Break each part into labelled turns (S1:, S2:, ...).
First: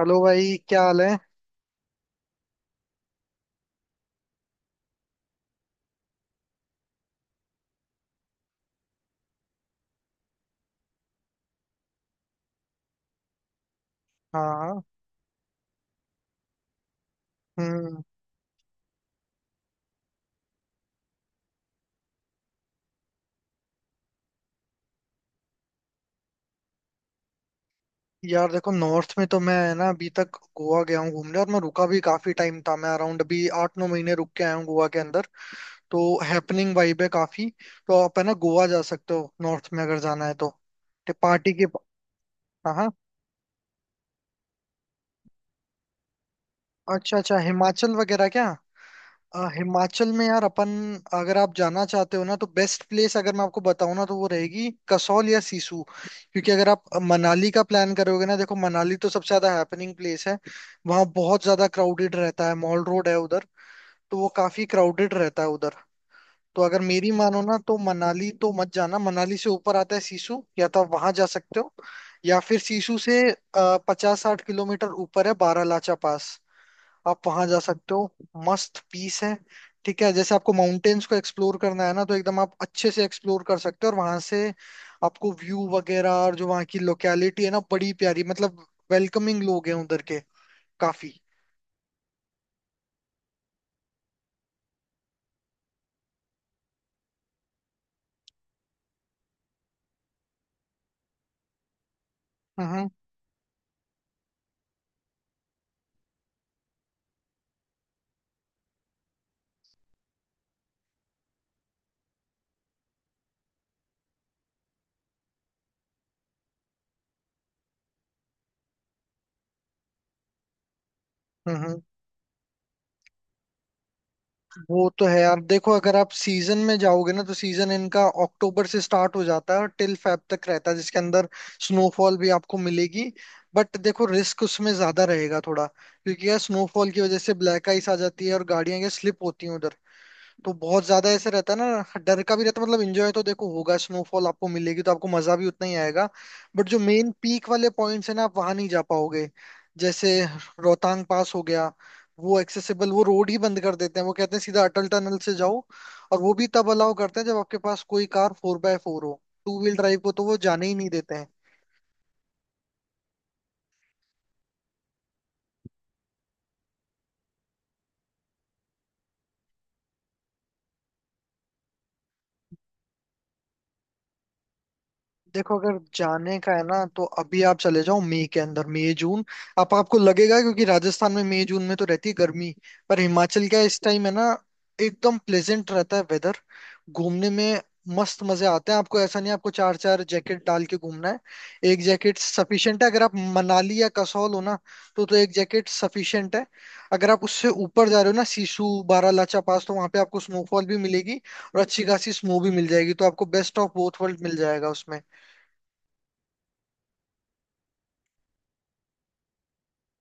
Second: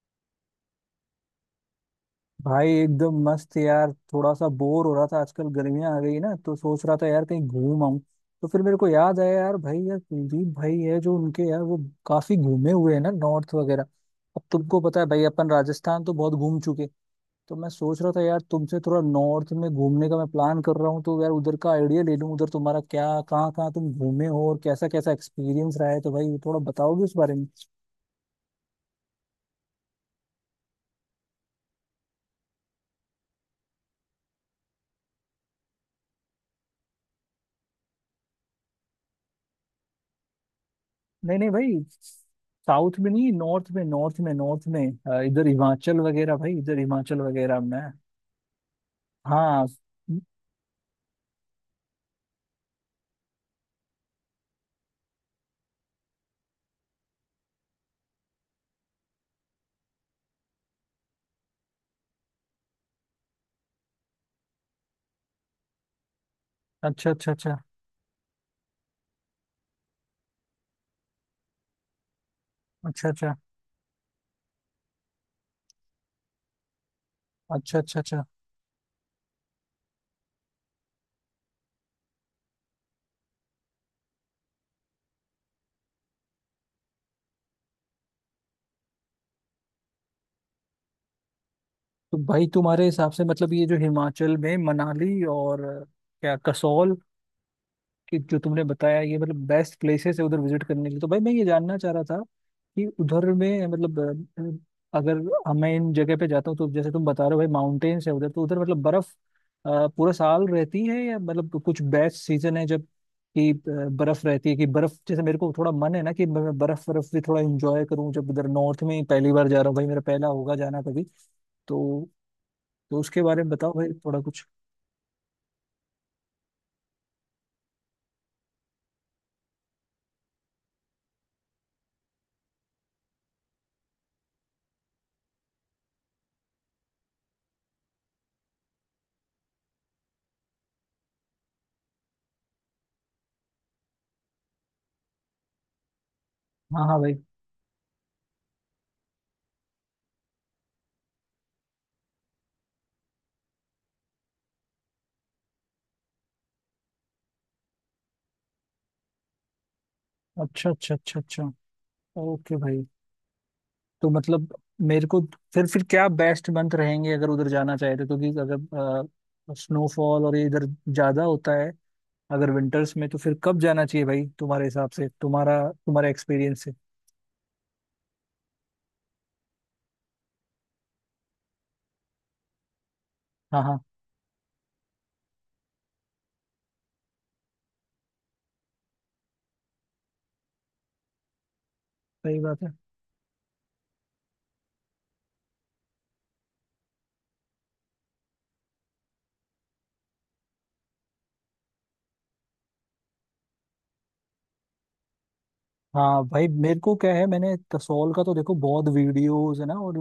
S1: Hello भाई, क्या हाल है।
S2: भाई एकदम मस्त यार, थोड़ा सा बोर हो रहा था। आजकल गर्मियां आ गई ना, तो सोच रहा था यार कहीं घूम आऊं। तो फिर मेरे को याद आया यार, भाई यार कुलदीप भाई है जो, उनके यार वो काफी घूमे हुए हैं ना, नॉर्थ वगैरह। अब तुमको
S1: हाँ।
S2: पता है भाई, अपन राजस्थान तो बहुत घूम चुके। तो मैं सोच
S1: हम्म।
S2: रहा था यार तुमसे, थोड़ा नॉर्थ में घूमने का मैं प्लान कर रहा हूँ, तो यार उधर का आइडिया ले लूँ। उधर तुम्हारा क्या, कहाँ कहाँ तुम घूमे हो और कैसा कैसा एक्सपीरियंस रहा है, तो भाई थोड़ा बताओगे उस बारे में?
S1: यार देखो, नॉर्थ में तो मैं ना अभी तक गोवा गया हूँ घूमने, और मैं रुका भी काफी टाइम था। मैं अराउंड अभी 8 9 महीने रुक के आया हूँ गोवा के अंदर। तो हैपनिंग वाइब है काफी। तो आप है ना गोवा जा सकते हो नॉर्थ में अगर जाना है तो। ते
S2: नहीं नहीं
S1: पार्टी की।
S2: भाई।
S1: हाँ, हाँ।
S2: साउथ में नहीं, नॉर्थ में, नॉर्थ में, नॉर्थ में। इधर हिमाचल वगैरह भाई, इधर
S1: अच्छा
S2: हिमाचल
S1: अच्छा,
S2: वगैरह में।
S1: हिमाचल वगैरह क्या।
S2: हाँ।
S1: हिमाचल में यार अपन, अगर आप जाना चाहते हो ना तो बेस्ट प्लेस अगर मैं आपको बताऊं ना तो वो रहेगी कसौल या सिसु। क्योंकि अगर आप मनाली का प्लान करोगे ना, देखो मनाली तो सबसे ज्यादा हैपनिंग प्लेस है। वहाँ बहुत ज्यादा क्राउडेड रहता है, मॉल रोड है उधर, तो वो काफी क्राउडेड रहता है उधर। तो अगर मेरी
S2: अच्छा अच्छा
S1: मानो ना
S2: अच्छा
S1: तो मनाली तो मत जाना। मनाली से ऊपर आता है सिसु, या तो आप वहां जा सकते हो, या फिर सिसु
S2: अच्छा।
S1: से
S2: अच्छा
S1: 50 60 किलोमीटर ऊपर है बारालाचा पास, आप वहां जा
S2: अच्छा
S1: सकते
S2: अच्छा
S1: हो।
S2: अच्छा।
S1: मस्त पीस है। ठीक है, जैसे आपको माउंटेन्स को एक्सप्लोर करना है ना, तो एकदम आप अच्छे से एक्सप्लोर कर सकते हो, और वहां से आपको व्यू वगैरह, और जो वहाँ की लोकेलिटी है ना बड़ी प्यारी, मतलब वेलकमिंग लोग हैं उधर के, काफी।
S2: तो भाई तुम्हारे हिसाब से मतलब ये जो हिमाचल में मनाली और क्या कसौल, कि जो तुमने बताया, ये मतलब बेस्ट प्लेसेस है उधर विजिट करने के लिए, तो भाई मैं ये जानना चाह रहा था कि
S1: हम्म,
S2: उधर में मतलब अगर अब मैं इन जगह पे जाता हूँ, तो जैसे तुम बता रहे हो भाई माउंटेन्स है उधर, तो उधर मतलब बर्फ पूरा साल रहती है या मतलब कुछ बेस्ट सीजन है जब कि बर्फ रहती है, कि बर्फ, जैसे मेरे को थोड़ा मन है ना, कि मैं बर्फ बर्फ भी थोड़ा इंजॉय करूँ जब उधर नॉर्थ में पहली बार जा रहा हूँ, भाई मेरा पहला होगा जाना कभी।
S1: हम्म,
S2: तो तो उसके बारे में बताओ भाई थोड़ा कुछ।
S1: वो तो है यार। देखो, अगर आप सीजन में जाओगे ना तो सीजन इनका अक्टूबर से स्टार्ट हो जाता है और टिल फेब तक रहता है, जिसके अंदर स्नोफॉल भी आपको मिलेगी। बट देखो, रिस्क उसमें ज्यादा रहेगा थोड़ा, क्योंकि यार स्नोफॉल की वजह से ब्लैक आइस आ जाती है और गाड़ियां ये स्लिप होती हैं उधर। तो बहुत ज्यादा ऐसे रहता है ना, डर का भी रहता है। मतलब एंजॉय तो देखो होगा, स्नोफॉल आपको मिलेगी तो आपको मजा भी उतना ही आएगा, बट जो
S2: हाँ हाँ
S1: मेन
S2: भाई।
S1: पीक वाले पॉइंट्स है ना, आप वहां नहीं जा पाओगे। जैसे रोहतांग पास हो गया, वो एक्सेसिबल, वो रोड ही बंद कर देते हैं। वो कहते हैं सीधा अटल टनल से जाओ, और वो भी तब अलाउ करते हैं जब आपके पास कोई कार फोर बाय फोर हो। टू व्हील ड्राइव को तो वो जाने
S2: अच्छा
S1: ही नहीं
S2: अच्छा
S1: देते
S2: अच्छा
S1: हैं।
S2: अच्छा। ओके भाई। तो मतलब मेरे को, फिर क्या बेस्ट मंथ रहेंगे अगर उधर जाना चाहे तो? क्योंकि अगर स्नोफॉल और ये इधर ज्यादा होता है अगर विंटर्स में, तो फिर कब जाना चाहिए भाई तुम्हारे हिसाब से,
S1: देखो,
S2: तुम्हारा
S1: अगर
S2: तुम्हारा
S1: जाने का है
S2: एक्सपीरियंस से?
S1: ना तो अभी आप चले जाओ, मई के अंदर, मई जून। आप आपको लगेगा, क्योंकि राजस्थान में मई जून में तो रहती है गर्मी, पर हिमाचल का
S2: हाँ हाँ।
S1: इस टाइम है ना एकदम प्लेजेंट रहता है वेदर, घूमने में मस्त मजे आते हैं। आपको ऐसा नहीं आपको चार चार जैकेट डाल के घूमना है। एक जैकेट
S2: सही बात है।
S1: सफिशिएंट है अगर आप मनाली या कसौल हो ना, तो एक जैकेट सफिशिएंट है। अगर आप उससे ऊपर जा रहे हो ना, सिसु बारालाचा पास, तो वहां पे आपको स्नोफॉल भी मिलेगी, और अच्छी खासी स्नो भी मिल जाएगी, तो आपको बेस्ट ऑफ बोथ वर्ल्ड मिल जाएगा उसमें।
S2: हाँ भाई मेरे को क्या है, मैंने कसौल का तो देखो बहुत वीडियोस है ना, और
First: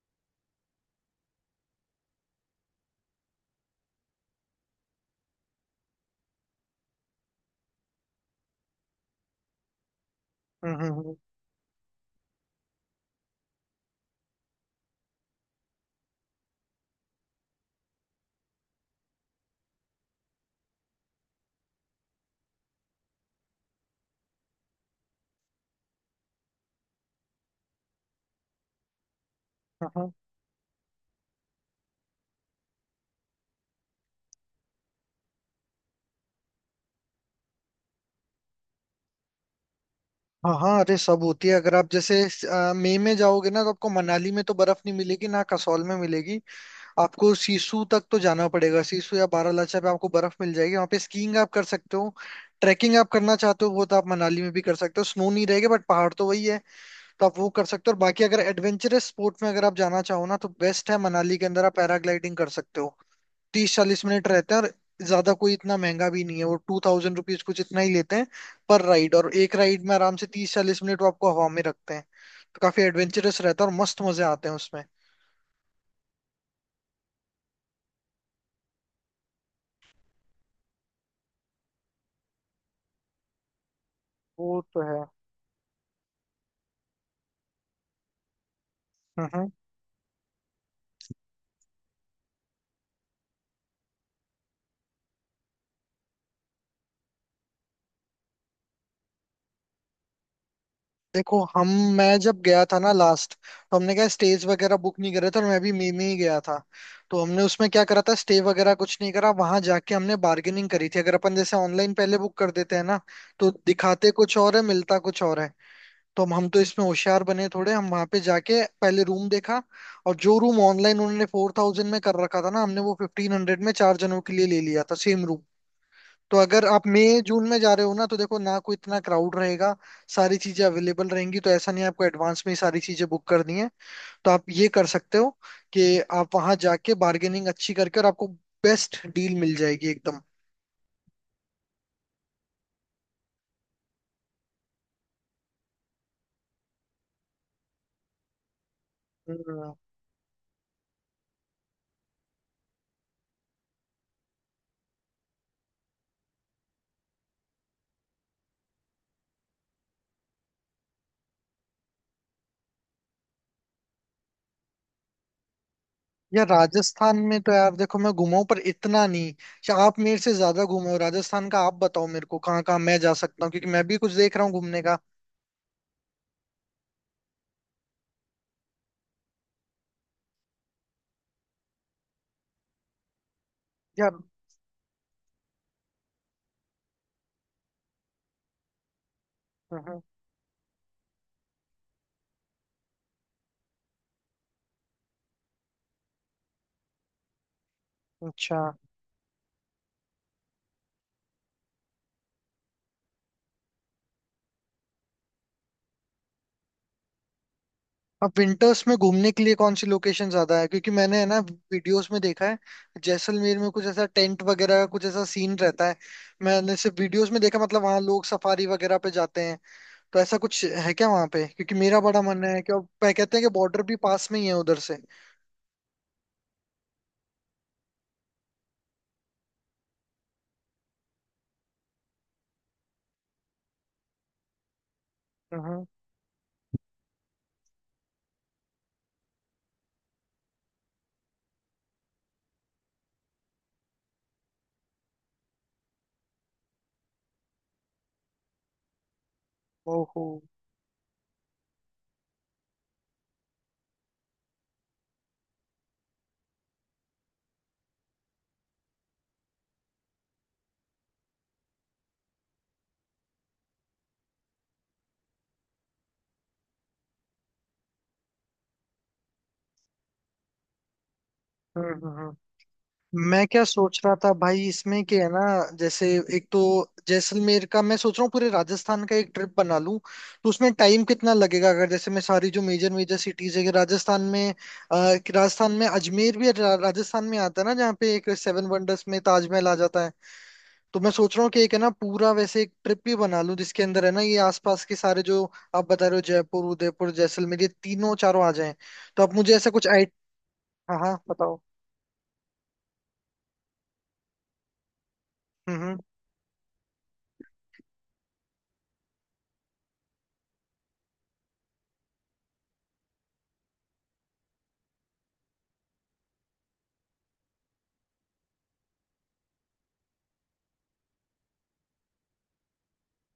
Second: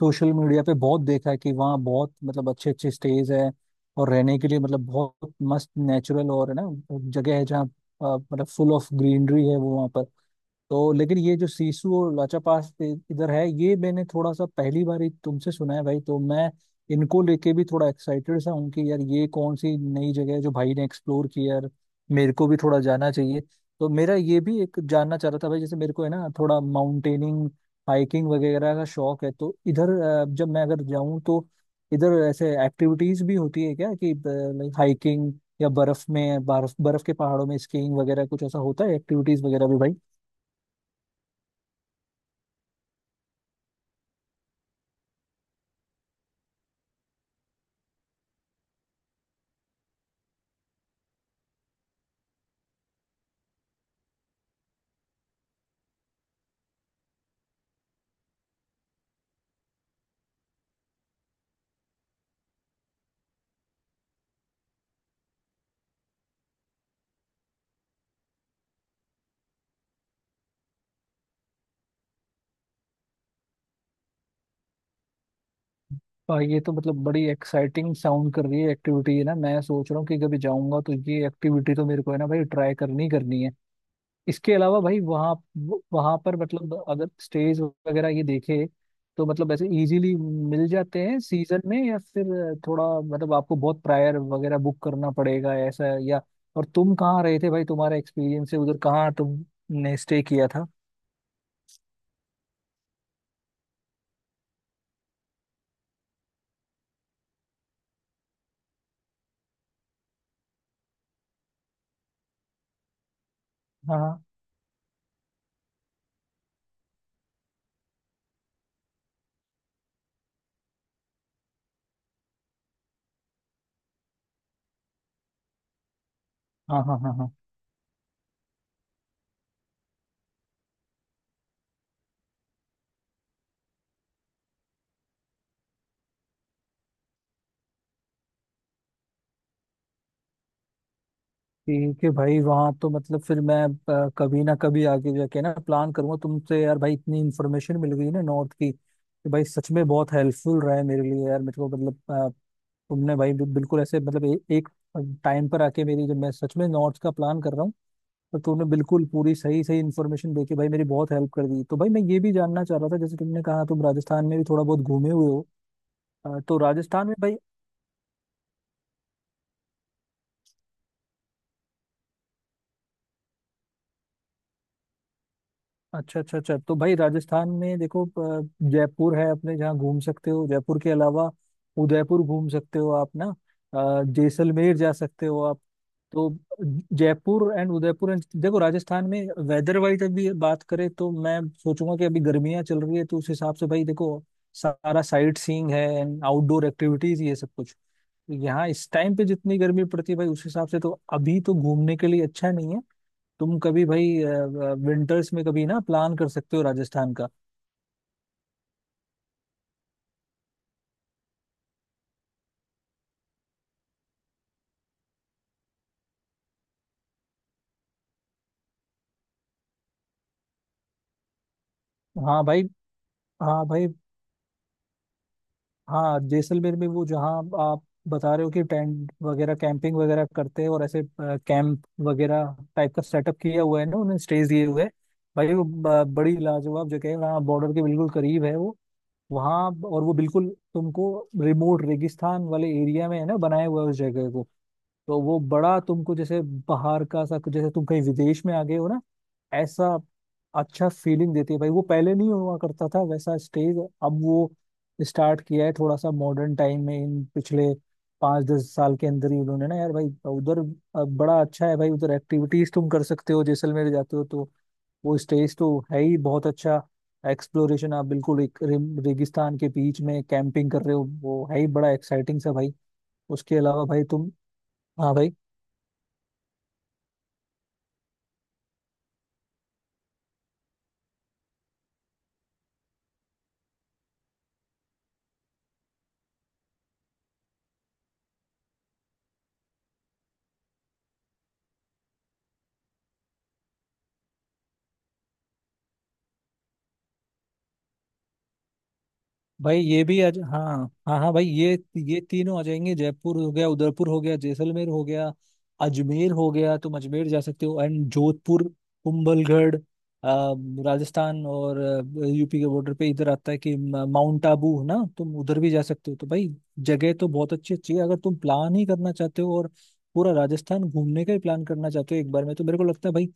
S2: सोशल मीडिया पे बहुत देखा है कि वहाँ बहुत मतलब अच्छे अच्छे स्टेज है और रहने के लिए मतलब बहुत मस्त नेचुरल और है ना जगह है, जहाँ मतलब फुल ऑफ ग्रीनरी है वो वहाँ पर।
S1: हम्म,
S2: तो
S1: हम्म।
S2: लेकिन ये जो सीसू और लाचापास इधर है, ये मैंने थोड़ा सा पहली बार ही तुमसे सुना है भाई, तो मैं इनको लेके भी थोड़ा एक्साइटेड सा हूँ कि यार ये कौन सी नई जगह है जो भाई ने एक्सप्लोर की, यार मेरे को भी थोड़ा जाना चाहिए। तो मेरा ये भी एक जानना चाह रहा था भाई, जैसे मेरे को है ना थोड़ा माउंटेनिंग हाइकिंग वगैरह का शौक है, तो
S1: हाँ,
S2: इधर
S1: हाँ,
S2: जब मैं अगर जाऊँ तो इधर ऐसे एक्टिविटीज भी होती है क्या कि लाइक हाइकिंग, या बर्फ में, बर्फ बर्फ के पहाड़ों में स्कीइंग वगैरह, कुछ ऐसा होता है एक्टिविटीज वगैरह भी भाई?
S1: हाँ, हाँ, अरे सब होती है। अगर आप जैसे मई में जाओगे ना तो आपको मनाली में तो बर्फ नहीं मिलेगी ना, कसौल में मिलेगी। आपको सीसू तक तो जाना पड़ेगा। सीसू या बारालाचा पे आपको बर्फ मिल जाएगी, वहाँ पे स्कीइंग आप कर सकते हो। ट्रैकिंग आप करना चाहते हो वो तो आप मनाली में भी कर सकते हो, स्नो नहीं रहेगा बट पहाड़ तो वही है, तो आप वो कर सकते हो। और बाकी अगर एडवेंचरस स्पोर्ट में अगर आप जाना चाहो ना तो बेस्ट है, मनाली के अंदर आप पैराग्लाइडिंग कर सकते हो। 30 40 मिनट रहते हैं, और ज्यादा कोई इतना महंगा भी नहीं है, वो 2000 रुपीज कुछ इतना ही लेते हैं पर राइड। और एक राइड में आराम से 30 40 मिनट वो आपको हवा में रखते हैं, तो काफी एडवेंचरस रहता है और मस्त मजे आते हैं उसमें।
S2: ये तो मतलब बड़ी एक्साइटिंग साउंड कर रही है एक्टिविटी है ना, मैं सोच रहा हूँ कि कभी जाऊंगा तो ये एक्टिविटी तो मेरे को है ना भाई ट्राई करनी ही करनी है।
S1: वो
S2: इसके अलावा
S1: तो
S2: भाई
S1: है।
S2: वहाँ वहाँ पर मतलब अगर स्टेज वगैरह ये देखे, तो
S1: हम्म।
S2: मतलब ऐसे इजीली मिल जाते हैं सीजन में, या फिर थोड़ा मतलब आपको बहुत प्रायर वगैरह बुक करना पड़ेगा ऐसा, या और तुम कहाँ रहे थे भाई, तुम्हारा एक्सपीरियंस है उधर, कहाँ तुमने स्टे किया था?
S1: देखो, हम मैं जब गया था ना लास्ट, तो हमने क्या स्टेज वगैरह बुक नहीं करे थे, और मैं भी मई में ही गया था। तो हमने उसमें क्या करा था, स्टे वगैरह कुछ नहीं करा, वहां जाके हमने बार्गेनिंग करी थी। अगर अपन जैसे ऑनलाइन पहले बुक कर देते हैं ना, तो दिखाते
S2: हाँ
S1: कुछ और है, मिलता कुछ और है। तो हम तो इसमें होशियार बने थोड़े, हम वहां पे जाके पहले रूम देखा। और जो रूम ऑनलाइन उन्होंने 4000 में कर रखा था ना, हमने वो 1500 में चार जनों के लिए ले लिया था, सेम रूम। तो अगर
S2: हाँ
S1: आप
S2: हाँ हाँ
S1: मई
S2: हाँ।
S1: जून में जा रहे हो ना तो देखो ना कोई इतना क्राउड रहेगा, सारी चीजें अवेलेबल रहेंगी। तो ऐसा नहीं है आपको एडवांस में ही सारी चीजें बुक करनी है। तो आप ये कर सकते हो कि आप वहां जाके बार्गेनिंग अच्छी करके, और आपको बेस्ट डील मिल जाएगी एकदम।
S2: ठीक है भाई। वहाँ तो मतलब, फिर मैं कभी ना कभी आगे जाके ना प्लान करूंगा तुमसे यार, भाई इतनी इन्फॉर्मेशन मिल गई ना नॉर्थ की कि भाई सच
S1: हम्म।
S2: में बहुत हेल्पफुल रहा है मेरे लिए यार, मेरे को मतलब तुमने भाई बिल्कुल ऐसे, मतलब एक टाइम पर आके मेरी, जब मैं सच में नॉर्थ का प्लान कर रहा हूँ, तो तुमने बिल्कुल पूरी सही सही इन्फॉर्मेशन दे के भाई मेरी बहुत हेल्प कर दी। तो भाई मैं ये भी जानना चाह रहा था, जैसे तुमने कहा तुम राजस्थान में भी थोड़ा बहुत घूमे हुए हो,
S1: यार,
S2: तो राजस्थान में
S1: राजस्थान
S2: भाई।
S1: में तो यार, देखो मैं घुमा हूं पर इतना नहीं। आप मेरे से ज्यादा घुमे हो राजस्थान का, आप बताओ मेरे को कहाँ कहाँ मैं जा सकता हूँ, क्योंकि मैं भी कुछ देख रहा हूँ घूमने का।
S2: अच्छा अच्छा अच्छा। तो भाई राजस्थान में देखो, अ, जयपुर है अपने जहाँ घूम सकते हो, जयपुर के अलावा उदयपुर घूम सकते हो आप ना,
S1: यार।
S2: जैसलमेर जा सकते हो आप। तो जयपुर एंड उदयपुर देखो, राजस्थान में वेदर
S1: हम्म।
S2: वाइज अभी बात करें तो मैं सोचूंगा कि अभी गर्मियाँ चल रही है, तो उस हिसाब से भाई देखो, सारा साइट सीइंग है एंड आउटडोर एक्टिविटीज, ये सब कुछ
S1: अच्छा,
S2: यहाँ इस टाइम पे जितनी गर्मी पड़ती है भाई, उस हिसाब से तो अभी तो घूमने के लिए अच्छा नहीं है। तुम कभी भाई विंटर्स में कभी ना प्लान कर सकते हो राजस्थान का।
S1: अब विंटर्स में घूमने के लिए कौन सी लोकेशन ज्यादा है, क्योंकि मैंने है ना वीडियोस में देखा है, जैसलमेर में कुछ ऐसा टेंट वगैरह का कुछ ऐसा सीन रहता है। मैंने सिर्फ वीडियोस में देखा, मतलब वहाँ लोग सफारी वगैरह पे जाते हैं। तो ऐसा कुछ है क्या वहाँ पे, क्योंकि मेरा बड़ा मन
S2: हाँ
S1: है,
S2: भाई।
S1: कि अब कहते हैं कि
S2: हाँ
S1: बॉर्डर
S2: भाई।
S1: भी पास में ही है उधर से।
S2: हाँ, जैसलमेर में वो, जहाँ आप बता रहे हो कि टेंट वगैरह कैंपिंग वगैरह करते हैं, और ऐसे कैंप वगैरह टाइप का सेटअप किया हुआ है ना उन्होंने, स्टेज दिए हुए हैं। भाई वो
S1: हम्म।
S2: बड़ी लाजवाब जगह है, वहाँ बॉर्डर के बिल्कुल करीब है वो, वहाँ। और वो बिल्कुल तुमको रिमोट रेगिस्तान वाले एरिया में है ना बनाया हुआ है उस जगह को, तो वो बड़ा तुमको जैसे बाहर का सा, जैसे तुम कहीं विदेश में आ गए हो ना, ऐसा
S1: ओहो।
S2: अच्छा फीलिंग देती है भाई वो। पहले नहीं हुआ करता था वैसा स्टेज, अब वो स्टार्ट किया है थोड़ा सा मॉडर्न टाइम में, इन पिछले 5-10 साल के अंदर ही उन्होंने ना यार भाई उधर। अब बड़ा अच्छा है भाई, उधर एक्टिविटीज तुम कर सकते हो, जैसलमेर जाते हो तो वो स्टेज तो है ही बहुत अच्छा, एक्सप्लोरेशन आप बिल्कुल एक रेगिस्तान के बीच में कैंपिंग कर रहे हो, वो है ही बड़ा
S1: हम्म,
S2: एक्साइटिंग सा भाई।
S1: मैं
S2: उसके
S1: क्या
S2: अलावा
S1: सोच
S2: भाई
S1: रहा
S2: तुम,
S1: था भाई इसमें
S2: हाँ
S1: कि है
S2: भाई।
S1: ना, जैसे एक तो जैसलमेर का, मैं सोच रहा हूँ पूरे राजस्थान का एक ट्रिप बना लूं। तो उसमें टाइम कितना लगेगा, अगर जैसे मैं सारी जो मेजर मेजर सिटीज है कि राजस्थान में अजमेर भी राजस्थान में आता है ना, जहाँ पे एक सेवन वंडर्स में ताजमहल आ जाता है। तो मैं सोच रहा हूँ कि एक है ना पूरा वैसे एक ट्रिप भी बना लूं, जिसके अंदर है ना ये आसपास के सारे, जो आप बता रहे हो जयपुर उदयपुर जैसलमेर, ये तीनों चारों आ जाएं। तो आप मुझे ऐसा
S2: भाई
S1: कुछ
S2: ये
S1: आइट,
S2: भी आज, हाँ
S1: हाँ हाँ
S2: हाँ हाँ भाई
S1: बताओ।
S2: ये तीनों आ जाएंगे, जयपुर हो गया, उदयपुर हो गया, जैसलमेर हो गया,
S1: हम्म, हम्म।
S2: अजमेर हो गया, तुम अजमेर जा सकते हो एंड जोधपुर, कुंभलगढ़, राजस्थान और यूपी के बॉर्डर पे इधर आता है कि माउंट आबू है ना, तुम उधर भी जा सकते हो। तो भाई जगह तो बहुत अच्छी अच्छी है, अगर तुम प्लान ही करना चाहते हो और पूरा राजस्थान घूमने का ही प्लान करना चाहते हो एक बार में, तो मेरे को लगता है भाई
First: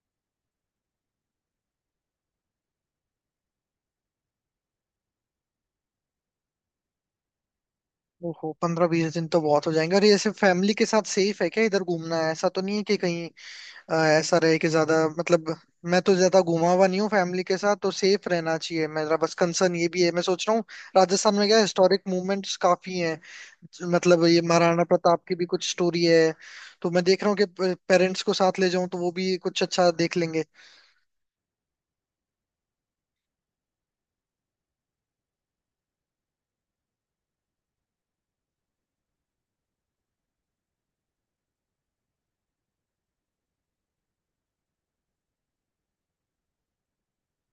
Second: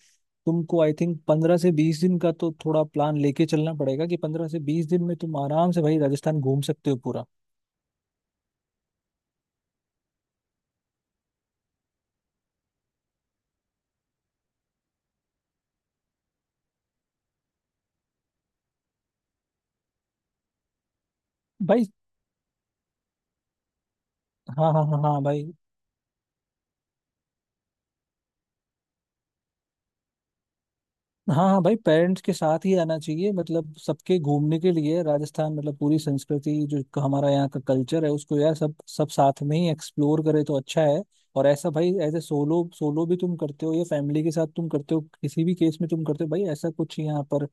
S2: तुमको आई थिंक 15 से 20 दिन का तो थोड़ा प्लान लेके चलना पड़ेगा, कि 15 से 20 दिन में तुम आराम से भाई राजस्थान घूम सकते हो पूरा।
S1: ओहो, 15 20 दिन तो बहुत हो जाएंगे। और ये सिर्फ फैमिली के साथ सेफ है क्या, इधर घूमना, है ऐसा तो नहीं है कि कहीं ऐसा रहे कि ज्यादा मतलब, मैं तो ज्यादा घूमा हुआ नहीं हूँ फैमिली के साथ, तो सेफ रहना चाहिए, मेरा बस कंसर्न ये भी है। मैं सोच रहा हूँ राजस्थान में क्या
S2: भाई,
S1: हिस्टोरिक मूवमेंट्स काफी हैं, मतलब ये
S2: हाँ
S1: महाराणा
S2: हाँ हाँ हाँ
S1: प्रताप की भी
S2: भाई।
S1: कुछ स्टोरी है। तो मैं देख रहा हूँ कि पेरेंट्स को साथ ले जाऊं तो वो भी कुछ अच्छा देख लेंगे।
S2: हाँ हाँ भाई, पेरेंट्स के साथ ही आना चाहिए, मतलब सबके घूमने के लिए राजस्थान, मतलब पूरी संस्कृति जो, हमारा यहाँ का कल्चर है उसको यार सब सब साथ में ही एक्सप्लोर करे तो अच्छा है। और ऐसा भाई, एज ए सोलो, सोलो भी तुम करते हो या फैमिली के साथ तुम करते हो, किसी भी केस में तुम करते हो भाई ऐसा कुछ यहाँ पर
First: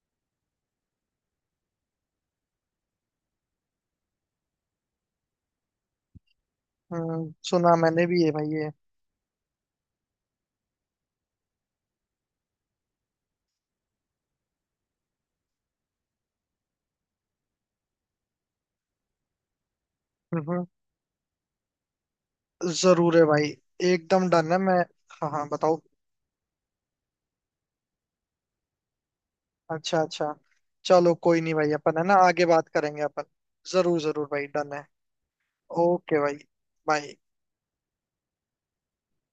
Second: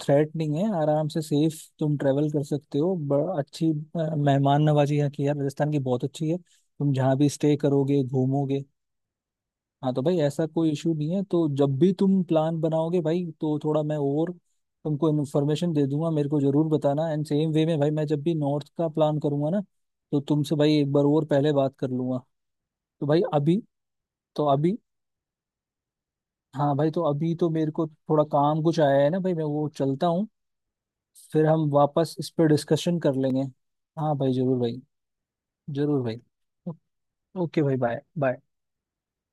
S2: थ्रेट नहीं है, आराम से सेफ तुम ट्रेवल कर सकते हो, बड़ा अच्छी मेहमान नवाजी यहाँ की है, राजस्थान की बहुत अच्छी है, तुम जहाँ भी स्टे
S1: सुना
S2: करोगे
S1: मैंने भी है भाई
S2: घूमोगे।
S1: ये।
S2: हाँ, तो भाई ऐसा कोई इशू नहीं है, तो जब भी तुम प्लान बनाओगे भाई तो थोड़ा मैं और तुमको इन्फॉर्मेशन दे दूंगा, मेरे को जरूर बताना, एंड सेम वे में भाई मैं जब भी नॉर्थ का प्लान करूंगा ना, तो तुमसे
S1: हम्म,
S2: भाई एक बार और पहले बात कर लूंगा। तो
S1: जरूर
S2: भाई
S1: है भाई।
S2: अभी,
S1: एकदम
S2: तो
S1: डन है
S2: अभी,
S1: मैं। हाँ, हाँ, बताओ।
S2: हाँ भाई, तो अभी तो मेरे को थोड़ा काम कुछ आया है ना भाई, मैं वो
S1: अच्छा
S2: चलता
S1: अच्छा।
S2: हूँ।
S1: चलो कोई
S2: फिर
S1: नहीं
S2: हम
S1: भाई, अपन है ना
S2: वापस इस
S1: आगे
S2: पर
S1: बात
S2: डिस्कशन
S1: करेंगे
S2: कर
S1: अपन।
S2: लेंगे।
S1: जरूर
S2: हाँ
S1: जरूर
S2: भाई
S1: भाई,
S2: जरूर
S1: डन
S2: भाई,
S1: है।
S2: जरूर
S1: ओके
S2: भाई,
S1: भाई, बाय।
S2: ओके भाई, बाय बाय।